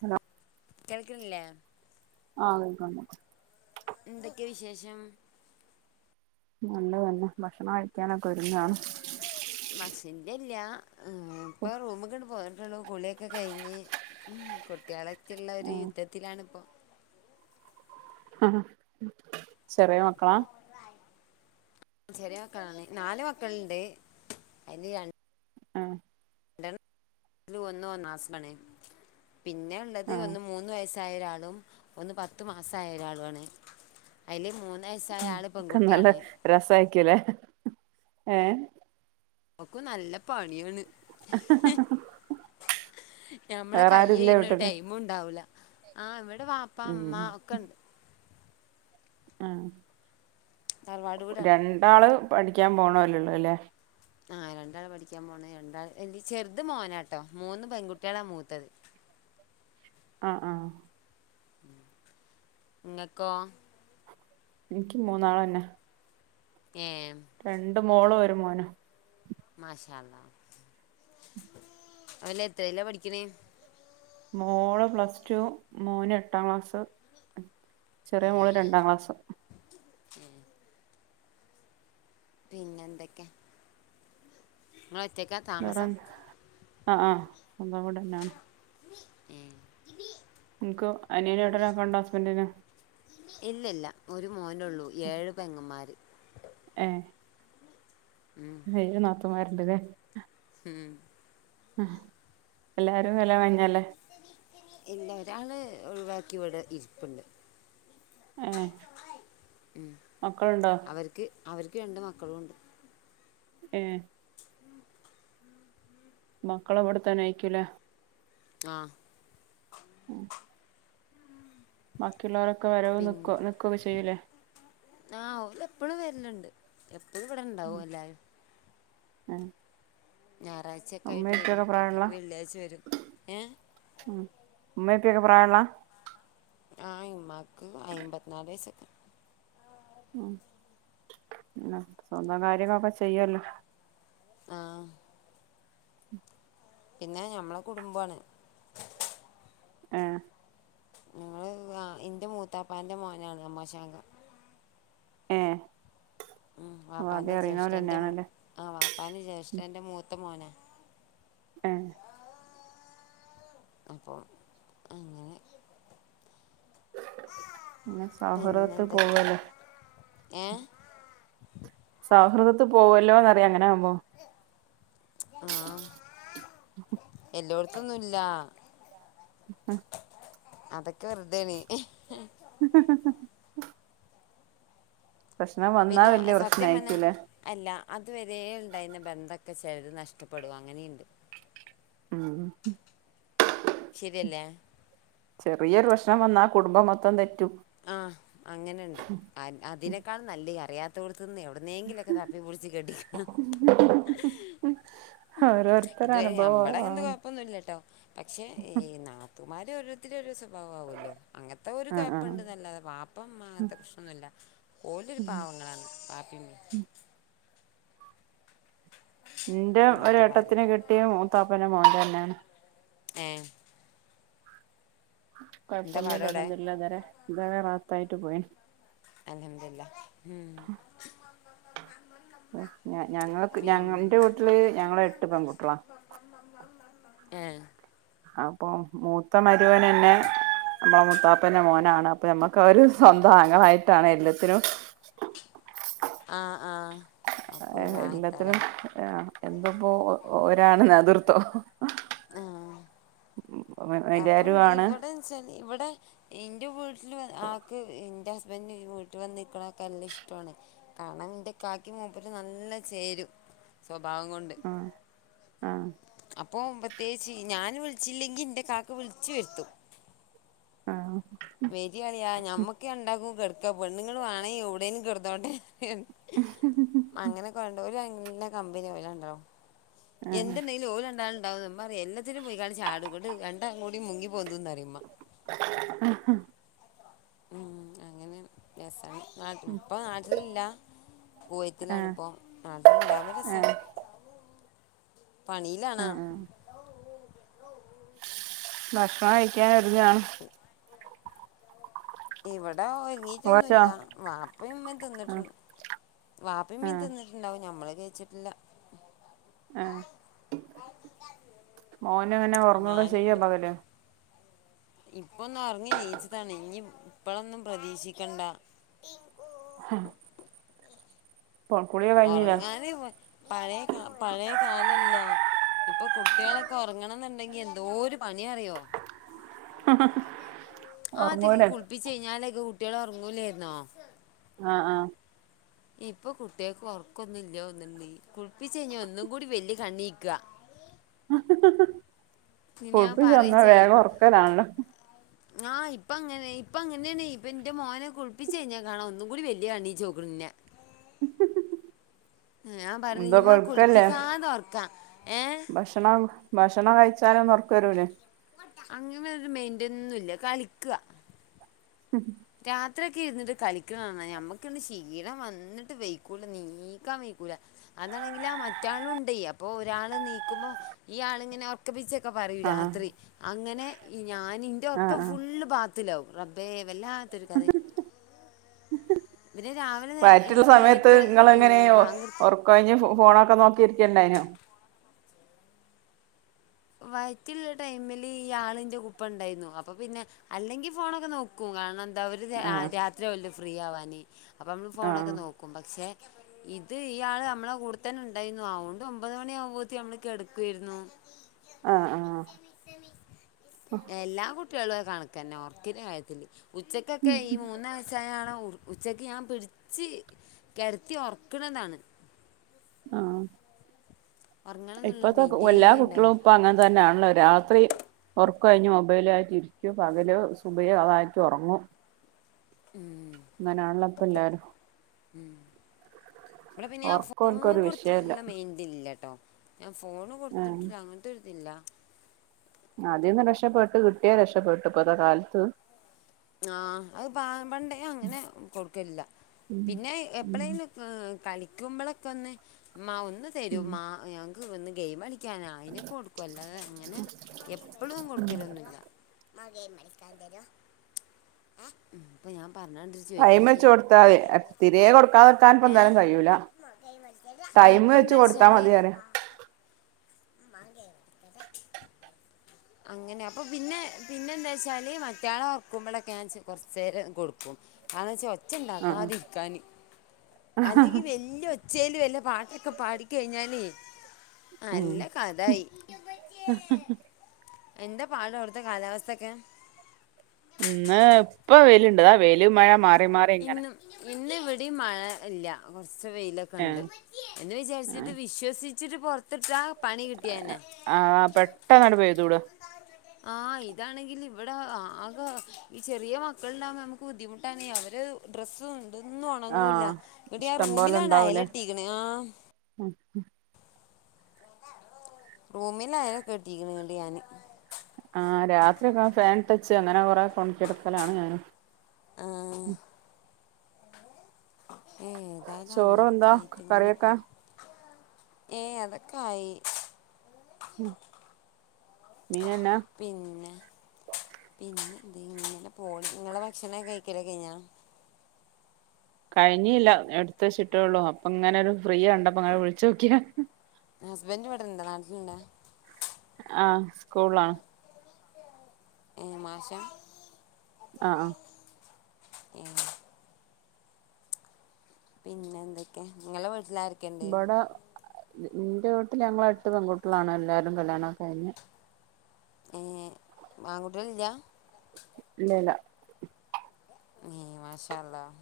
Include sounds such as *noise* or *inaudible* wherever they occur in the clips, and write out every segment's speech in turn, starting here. Hello കേൾക്കണില്ലേ ആഹ് കേൾക്കോണ്ട് എന്തൊക്കെയാ വിശേഷം നല്ല തന്നെ ഭക്ഷണം കഴിക്കാനൊക്കെ ഒരുങ്ങാണ്. ബസിന്റെ ഇല്ല ഇപ്പൊ റൂമിക്ക് പോന്നിട്ടുള്ളു കുളിയൊക്കെ കഴിഞ്ഞ്. കുട്ടികളൊക്കെ ഉള്ളവര് യുദ്ധത്തിലാണിപ്പോൾ. ആഹ് ചെറിയ മക്കളാ. ചെറിയ മക്കളാണ്, നാല് മക്കളുണ്ട് അതില് രണ്ട്. ആഹ് ഒന്ന് ഒന്നാസാണ്, പിന്നെള്ളത് ആഹ് ഒന്ന് മൂന്ന് വയസ്സ്. ഒരാളും ഒന്ന് പത്ത് മാസമായ ഒരാളുമാണ്. അതില് മൂന്ന് വയസ്സായ ആള് പെൺകുട്ടിയാണ്. രസയിക്കൂലേ ഏ. ഓക്ക് നല്ല പണിയാണ്. ഞമ്മളെ വേറെ കൈ ആരുല്ലേ കഴിഞ്ഞൊരു വീട്ടില് ടൈമ് ഉണ്ടാവുല. ആഹ് ഇവിടെ ബപ്പാ, ഉമ്മ ഉം ഒക്കെ ഉണ്ട്. ആഹ് തറവാട് വീടാണ് രണ്ടാള് പഠിക്കാൻ പോണല്ലള്ളു അല്ലേ. ആ രണ്ടാള് പഠിക്കാൻ പോണ. രണ്ടാ ചെറുത് മോനാട്ടോ മൂന്ന് പെൺകുട്ടികളാ മൂത്തത്. ആഹ് ആഹ് ഇങ്ങക്കോ. എനിക്ക് മൂന്നാളെന്നെ. ഏം. രണ്ട് മോളും ഒരു മോനും. മാഷ അള്ളാ അവര് എത്രയിലാ പഠിക്കണേ. മോള് പ്ലസ് ടു മോൻ എട്ടാം ക്ലാസ്. ചെറിയ മോള് രണ്ടാം ക്ലാസ്സ്. ഉം പിന്നെ എന്തൊക്കെ. നിങ്ങള് ഒറ്റക്കാത്ത. വേറെ ആഹ് ആഹ് സ്വന്തം വീടെന്നെയാണ്. ഉം നിനക്കോ അനിയൻ ഏട്ടനൊക്കെ ഉണ്ടോ ഹസ്ബന്റിന്. ഇല്ലില്ല ഒരു മോനുള്ളൂ. ഏഴ് പെങ്ങന്മാര്. ഏഹ് ഉം ഏഴ് നാത്തൂന്മാരുണ്ടല്ലേ. ഉം ആ എല്ലാരും കല്യാണം കഴിഞ്ഞല്ലേ ഇല്ല ഒരാള് ഒഴിവാക്കി ഇവിടെ ഇരിപ്പുണ്ട്. ഏഹ് ഉം മക്കളുണ്ടോ അവർക്ക് അവർക്ക് രണ്ട് മക്കളും ഉണ്ട്. ഏഹ് മക്കള് അവിടുത്തന്നെ ആയിക്കൂലേ. ആഹ് *inaudible* ബാക്കിയുള്ളവരൊക്കെ വരവ് നിക്കു നിക്കയൊക്കെ ചെയ്യൂലേ. ആ ഓള് എപ്പോഴും വരിലണ്ട്. എപ്പളും ഇവിടെണ്ടാവും എല്ലാരും ആഹ് ഞായറാഴ്ചയൊക്ക ആയിട്ട് വരും. അല്ലെങ്കിൽ വെള്ളിയാഴ്ച്ച വരും ഏഹ് ഉ ഉമ്മ, ഉപ്പ പ്രായള്ള ആ ഇമ്മക്ക് അയിമ്പന്നാല് വയസ്സക്ക. പിന്നെ സ്വന്തം കാര്യങ്ങളൊക്കെ ചെയ്യോലോ. ആഹ് പിന്നെ ഞമ്മളെ കുടുംമ്പാണ് ആഹ് ഞങ്ങള് ആഹ് ഇന്റെ മൂത്താപ്പാന്റെ മോനാണ് അമാശാങ്ക ഏഹ് ആദ്യ അറിണൊലെന്നെയാണല്ലേ ആഹ് വാപ്പാന് ജേഷ്ഠന്റെ മൂത്ത മോനാ ഉം അപ്പം അങ്ങനെ പിന്നെ സൗഹൃദത്തിൽ പിന്നെന്തക്കെ പോവല്ലേ ഏഹ് സൗഹൃദത്ത് പോവല്ലോന്ന് അറിയാ അങ്ങനെകുമ്പോ ആഹ് എല്ലോടത്തൊന്നും ഇല്ലാ അതൊക്കെ വെറുതെണ് *unintelligible* പ്രശ്നം വന്നാ പിന്നെ വല്യ സത്യം പന്നാ പ്രശ്നായിരിക്കൂലേ അല്ല അതുവരെ ഇണ്ടായിരുന്ന ബന്ധക്കെ ചെലര് നഷ്ടപ്പെടും അങ്ങനെയിണ്ട് ഉം ശരിയല്ലേ ചെറിയൊരു പ്രശ്നം വന്നാ കുടുംബം മൊത്തം തെറ്റും ആഹ് അങ്ങനെണ്ട് അതിനേക്കാൾ നല്ലെ അറിയാ *unintelligible* എവിടുന്നേങ്കിലും എക്കെ തപ്പി പിടിച്ച് കെട്ടിക്കന്നാ *unintelligible* ഓരോരുത്തര ഇത് അനുഭവം ഞമ്പടെ എന്ത്‌ ആണ് കൊഴപ്പൊന്നുല്ലട്ടോ പക്ഷേ ഈ നാത്തുന്മാര് ഓരോരുത്തരും ഓരോ സ്വഭാവം ആവുല്ലോ അങ്ങൻത്തെ ഒരു ആഹ് കൊയപ്പം ആഹ് ഇണ്ട്ന്നല്ലാതെ വാപ്പ ഉമ്മ അങ്ങനത്തെ പ്രശ്നം ഒന്നുല്ല ഓലൊരു പാവങ്ങളാണ് വാപ്പി ഉമ്മി ന്റെ ഒരു നാത്തുമാർ ഏട്ടത്തിനെ കെട്ടിയെ മൂത്താപ്പേന്റെ മോൻ തന്നേണ് ഏഹ് എന്താ കൊഴ്പ്പൊന്നുല്ല പാടോടെ അൽഹംദുലില്ലാഹ് ഇതുവരെ ഇതുവരെ റാഹത്തായി പോയിന് അൽഹംദുലില്ലാഹ് ഞ ഞങ്ങൾക്ക് ഞങ്ങൾ ന്റെ പിന്നെ വീട്ടില് ഞങ്ങള് എട്ട് പെൺകുട്ട്യോളാ ഏഹ് അപ്പൊ മൂത്ത മരുമോനെന്നെ നമ്മളെ മൂത്താപ്പേന്റെ മോനാണ് അപ്പൊ ഞമ്മക്ക് അവര് സ്വന്തം ആങ്ങളായിട്ടാണ് എല്ലത്തിനും ആഹ് ആഹ് എല്ലത്തിനും ആഹ് എന്തപ്പോ ഒരാണ് നേതൃത്വം ആഹ് അപ്പം എല്ലാരും ആണ് ഇവിടെ ഇവിടെ എന്റെ വീട്ടില് ആക്ക് ഇന്റെ ഹസ് വന്ന് വീട്ടി വന്ന് നിക്കണൊക്കെ എല്ലാം ഇഷ്ടു ആണ് കാണാന്റെ ഇക്കാക്കി മൂപ്പരും നല്ല ചേരും സ്വഭാവം കൊണ്ട് ആഹ് ആഹ് അപ്പോം പ്രത്യേകിച്ച് ഞാന് വിളിച്ചില്ലെങ്കി ൻ്റെ കാക്ക വിളിച്ച് വരുത്തും ആഹ് വെരി അളിയാ ഞമ്മക്ക് രണ്ടാക്കും കെട്ക്കാ പെണ്ണുങ്ങള് വാണെങ്കി എവ്ടെങ്കിലും കെടന്നോട്ടെ അങ്ങനൊക്കെ ഒണ്ട് ഓര് നല്ല കമ്പനിയാ ഓര് രണ്ടാളും ആഹ് എന്ത്ണ്ടേലും ഓര് രണ്ടാളും ണ്ടാവും ഉമ്മ പറിം എല്ലാത്തിലും പോയിക്കാണ്ട് ചാടും ന്നിട്ട് രണ്ടാളുംകൂടെ മുങ്ങി പൊന്തുന്നറിം *unintelligible* ഉം അങ്ങനെ രസാണ് നാട്ട് ഇപ്പൊ നാട്ടിലില്ല ആഹ് കുവൈത്തിലാണിപ്പോ നാട്ടിലിണ്ടാവുമ്പോ രസാണ് ആഹ് പണിയിലാണാ ആഹ് ആഹ് ഭക്ഷണം കഴിക്കാനൊര്ങ്ങാണ് *unintelligible* ഇവടെ കഴിച്ചോ ഒരുങ്ങീട്ടൊന്നുല്ല വാപ്പീമ്മേം ആഹ് തിന്നിട്ടുണ്ട് വാപ്പിമ്മി ആഹ് തിന്നിട്ട് ണ്ടാവും ഞമ്മള് കഴിച്ചിട്ടില്ല ആഹ് മോനെങ്ങനെ ഓർങ്ങൊക്കെ ചെയ്യാ പകല് ഇപ്പൊന്നൊർങ്ങി നീച്ചതാണ് ഇനി ഇപ്പളൊന്നും പ്രതീക്ഷിക്കണ്ട ഹ കഴിഞ്ഞില്ലേ ഒർങ്ങാന് പ പഴേ കാ പഴേകാലല്ലാ ഇപ്പൊ കുട്ട്യാളൊക്കെ ഒർങ്ങണന്നുണ്ടെങ്കി എന്തോ ഒരു പണിയാ അറിയോ ആദ്യൊക്കെ ഉറങ്ങൂലേ കുളിപ്പിച്ച യ്ഞ്ഞാലൊക്കെ കുട്ട്യാള് ഒർങ്ങൂലായിന്നോ ആഹ് ആഹ് ഇപ്പൊകുട്ട്യാക്ക് ഒർക്കൊന്നും ഇല്ല്യോന്നുണ്ട് കുളിപ്പിച്ചയ്ഞ്ഞാ ഒന്നും കൂടി വല്ല്യ കണ്ണീക്കാ ഇനി ഞാൻ കുൾപ്പിച്ചന്ന പറയും വേഗോർക്കലാണല്ല ആഹ് ഇപ്പങ്ങനെ ഇപ്പ അങ്ങനെയാണ് ഇപ്പന്റെ മോനെ കുളിപ്പിച്ചയ്ഞ്ഞാ കാണാ ഒന്നും കൂടി വല്യകണ്ണീചോക്ക്ണ്ന്നേ *unintelligible* ഞാൻ പറഞ്ഞു എന്തൊ ഇമ്മ കൊഴക്കല്ലേ കുളിപ്പിക്കാതെ ഉറക്കാം ഏ ഭക്ഷണം ഭക്ഷണം കഴിച്ചാലൊന്നൊർ ക്കരൂലേ അങ്ങനൊരു മെയിന്റന്നുല്ല കളിക്കാ *unintelligible* രാത്രിയൊക്കെ ഇരുന്നിട്ട് കളിക്ക്ണാണ്ണം ഞമ്മക്കിന്ന് ക്ഷീണം വന്നിട്ട് വെയ്ക്കൂല നീക്കാൻ വെക്കൂലാ അതാണെങ്കിലോ മറ്റാളുംണ്ടേ അപ്പൊ ഒരാള് നീക്കുമ്പോ ഈ ആളിങ്ങനെ ഒറക്കപ്പിച്ചൊക്കെ പറയും ആഹ് രാത്രി അങ്ങനെ ഞാനിൻ്റെ ആഹ് ഒറക്കം ആഹ് ഫുള് ബാത്‌റൂമിൽ ത്തിലാവും റബ്ബേ വല്ലാത്തൊരു കഥ പിന്നെ രാവിലെ നേ- വയറ്റില്ള്ള ഏഹ് സമയത്ത് നേരത്തെ ഏഹ് ഇങ്ങളെങ്ങനെ ബാങ്ക് കൊടുത്ത് ഒറ കഴിഞ്ഞ് ഫോണൊക്കെ നോക്കിയിരിക്കണ്ടായിനൂ വയറ്റില്ള്ള ടൈമിൽ ഈ ആളിന്റെ കുപ്പണ്ടായിരുന്നു അപ്പൊ പിന്നെ അല്ലെങ്കി ഫോണൊക്കെ നോക്ക ക്കും കാരണം എന്താ അവുര് ആഹ് രാത്രി ആവുംല്ലോ ഫ്രീ ആവാന് അപ്പം നമ്മള് ഫോണൊക്കെ ആഹ് നോക്കും പക്ഷെ ഇത് ഇയാള് നമ്മളെ കൂടെത്തന്നെണ്ടായിരുന്നു അതോണ്ട് ഒമ്പത് മണി ആകുമ്പോത്തിന് നമ്മള് കെടക്കുവേരുന്നു ആഹ് ആഹ് എല്ലാ കുട്ട ട്ട്യാളും കണക്കെന്നെ ഉറക്കിന്റെ കാര്യത്തില് ഉച്ചക്കൊക്കെ ഈ മൂന്ന് വയസ് സായ ആളെ ഉച്ചക്ക് ഞാൻ പിടിച്ച് കെടത്തി ഉറക്ക്‌ണതാണ് ആഹ് ഉറങ്ങണം എന്നുള്ളൊരു ഇപ്പത്തെ മൈൻഡേ എല്ലാ ഉണ്ടാവില്ല കുട്ട്യാളും ഇപ്പൊ അങ്ങനെ തന്നെയാണല്ലോ രാത് ത്രി ഉർക്കൊഴിഞ്ഞ് മൊബൈല് ആയിട്ട് ഇരിക്കും പകല് സുബൈഹ് അവായിട്ട് ഉറങ്ങും ഉം അങ്ങനെയാണല്ലോ ഇപ്പ എല്ലാരും ഉം ഇവടെ പിന്നെ ഞാൻ ഉറക്കം ഫോൺ ഓൽക്കൊരു വിഷയല്ല കൊടുത്തിട്ടിള്ള മെയിൻ ഇതില്ല ട്ടോ ഞാൻ ഫോൺ ഉം കൊടുത്തിട്ടിള്ള അങ്ങനത്തെ ഒരിതില്ല അതീന്ന് രക്ഷപ്പെട്ട് കിട്ടിയാ രക്ഷപ്പെട്ട് ഇപ്പത്തെ കാലത്ത് ആഹ് അത് പ പണ്ടേ അങ്ങനെ കൊടുക്കലില്ല പിന്നെ എപ്പളേലും കളിക്കുമ്പോളൊക്കെ ഒന്ന് ഇമ്മാ ഒന്ന് തരൊ ഉം ഇമ്മ ഞങ്ങൾക്ക് ഒന്ന് ഗെയിം കളിക്കാനാ അയിനോക്കെ കൊടുക്കും അല്ലാതെ അങ്ങനെ എപ്പളും കൊടുക്കലൊന്നുല്ല ഇപ്പൊ ഞാൻ പറഞ്ഞണ്ട് ടൈമെച്ച് കൊടുത്താതി തീരെ കൊടുക്കാതെക്കാൻ ഇപ്പൊ ഏ എന്തായാലും കഴിയൂല ആ ടൈം ഇപ്പം വെച്ച് എന്താ കൊടുത്താ മതി വെച്ചാൽ പറയാ *unintelligible* അങ്ങനെ അപ്പൊ പിന്നെ പിന്നെ എന്താ വച്ചാല് മറ്റാളെ ഉറക്കുമ്പോളൊക്കെ ഞാൻ കൊറച്ചേരം കൊടുക്കും തെന്താ ച്ചാ ഒച്ച ആ ഉണ്ടാക്കാതിരിക്കാൻ അല്ലെങ്കിൽ വല്യ ഒച്ച ഒച്ചേല് വല്ല പാട്ടൊക്കെ പാടി കഴിഞ്ഞാലെ ഉം എന്താ പാട് അവിടുത്തെ കാലാവസ്ഥ ഒക്കെ ഇന്ന് ഇപ്പൊ വെയിൽ ഇണ്ട് ഇതാ വെയില് മഴ മാ ഇന്നും ഇന്ന് ഇവിടേം മഴ ഇല്ല കുറച്ച് വെയിലൊക്കെ ക്കെണ്ട് എന്ന് വിചാരിച്ചിട്ട് വിശ്വസിച്ചിട്ട് പൊറത്തിട്ടാ പണി കിട്ടിയെന്നെ ആഹ് പെട്ടെന്നണ്ട് പെയ്തൂടും ആ ഇതാണെങ്കിൽ ഇവിടെ ആകെ ഈ ചെറിയ മക്കള്ണ്ടാവുമ്പോ നമുക്ക് ബുദ്ധിമുട്ടാണ് അവര് ഡ്രസ്സും ഇതൊന്നും ആ ഒണങ്ങൂല്ല ഇങ്ങട്ട് ഞാൻ ആ ഇഷ്ടം റൂമിലാണ് അയല് കെട്ടിക്ക്ണ് ആഹ് ഉം റൂമില് അയല് ഒക്കെ കെട്ടിക്കുണു ഇങ്ങട്ട് ഞാന് ആഹ് രാത്രി ഒക്കെ ആ ഫേൻ ഇട്ടെച്ച് അങ്ങനെ കൊറെ ഒണക്കി എടുക്കലാണ് ഞാൻ ആഹ് ഏതായാലും ചോറും എന്താ അങ്ങനെഒക്കെ ആയിട്ട് ഇങ്ങനെ കറിയൊക്കെ പോണു ഏഹ് അതൊക്കെ ആയി മീനെന്നാ പിന്നെ പിന്നെ എന്തേനു ഇങ്ങനെ പോണ് ഇങ്ങളെ ഭക്ഷണം ഒക്കെ കഴിക്കല് കഴിഞ്ഞാ കഴിഞ്ഞില്ല എടുത്ത് വെച്ചിട്ടൊള്ളൂ അപ്പൊ ഇങ്ങനെ ഒരു ഫ്രീ കണ്ടപ്പോ അങ്ങനെ വിളിച്ച് നോക്കിയാ ഹസ്ബൻ്റ് ഇവിടെ ഇണ്ടാ നാട്ടില്ണ്ടാ ആഹ് സ്കൂൾലാണ് ഏഹ് മാഷാ ആഹ് ആഹ് ഏ പിന്നെന്തൊക്കെ ങ്ങളെ വീട്ടിലാര് ഇബടെ ന്റെ വീട്ടില് ഞങ്ങള് എട്ട് പെൺകുട്ട്യളാണ് എല്ലാരും കല്യാണൊക്കെ കഴിഞ്ഞ് ഏ ആൺകുട്ട്യാള്ല്ല ഇല്ലല്ല എ മാഷാഅള്ളാഹ്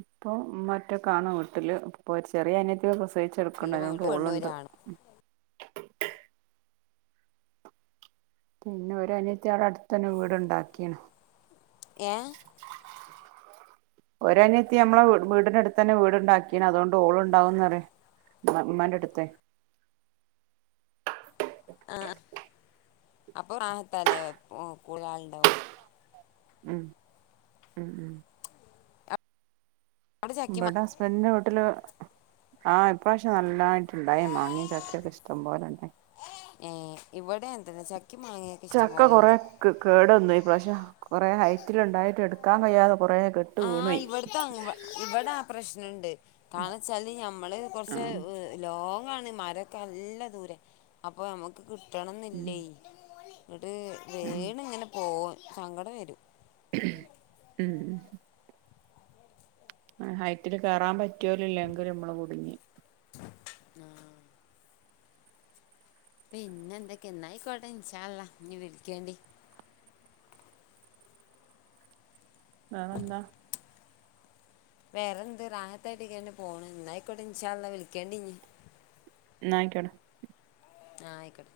പ്പൊ മ്മ ഒറ്റക്കാണ് വീട്ടില് ഇപ്പൊരു ചെറിയ അനിയത്തി പ്രസവി ഫുള്ള് സയ്ച്ചെക്ക്ണ്ട് പെൺകുട്ടി പെണ്ണും അയ്നോണ്ടോള്ണ്ട് ഒരാണും പിന്നെ ഒരു അനിയത്തി അവടെ അട്ത്തെന്നെ വീട്ണ്ടാക്കിണ് ഏ *inaudible* ഒരനിയത്തി നമ്മളെ വീടിനടുത്തെന്നെ വീട്ണ്ടാക്കിണ് അതോണ്ടോള് ണ്ടാവുന്നറിയും മ മ്മാന്റെ വീട്ട്ത്തെ ആ അപ്പൊ റാഹത്താല്ലേ കൂടെ ആള്ണ്ടാവും ഉം ഉം ഉം അവിടെ ചക്കി മാ ഇബടെ ഹസ്ബന്റിന്റെ വീട്ട്ല് ആ ഇപ്രാശ്യം നല്ലതായിട്ട്ണ്ടായി മാങ്ങി ചക്കയൊക്കെ ഇഷ്ടം പോലെണ്ടായി ഏ ഇവടെ അങ്ങൻത്തെന്നെ ചക്കേം മാങ്ങ ചക്ക കൊറേ കെ കേടെന്നോയി ഇപ്രാശ്യം കൊറെ ഹൈറ്റില്ണ്ടായിട്ട് എടുക്കാൻ കയ്യാതെ കൊറേ കേ ആ ഇവ്ട്ത്തെ അങ് ഇവടാപ്രശ്നണ്ട് കാരണെച്ചാല് ഞമ്മള് കൊർച്ച് ആഹ് ലോങ്ങാണ് മരൊക്കെ നല്ല ദൂരെ അപ്പൊ ഞമ്മക്ക് ഉം കിട്ടണംന്നില്ലേ ങ്ങ്ട്ട് ഉം വീണ് ങ്ങനെ പോവും സങ്കടം വെരും ഉം ഹൈറ്റില് കേറാൻ പട്ട്യോലില്ലെങ്കില് ഞമ്മള് കുടുങ്ങി ആ പിന്നെന്തൊക്കെ ന്ന അയ്ക്കോട്ട ഇന്ഷാഅള്ളാഹ് ഞ്ഞി വിളിക്കേണ്ടി വേറെന്താ വേറെന്ത് റാഹത്തായിട്ട്ങ്ങനെന്നെ പോണ് ന്നാ അയ്ക്കോട്ടെ ഇന്ഷാ അള്ളാഹ് വിളിക്കേണ്ടി ഞ്ഞി ന്നാ അയ്ക്കോട്ടെ ആ അയ്ക്കോട്ടെ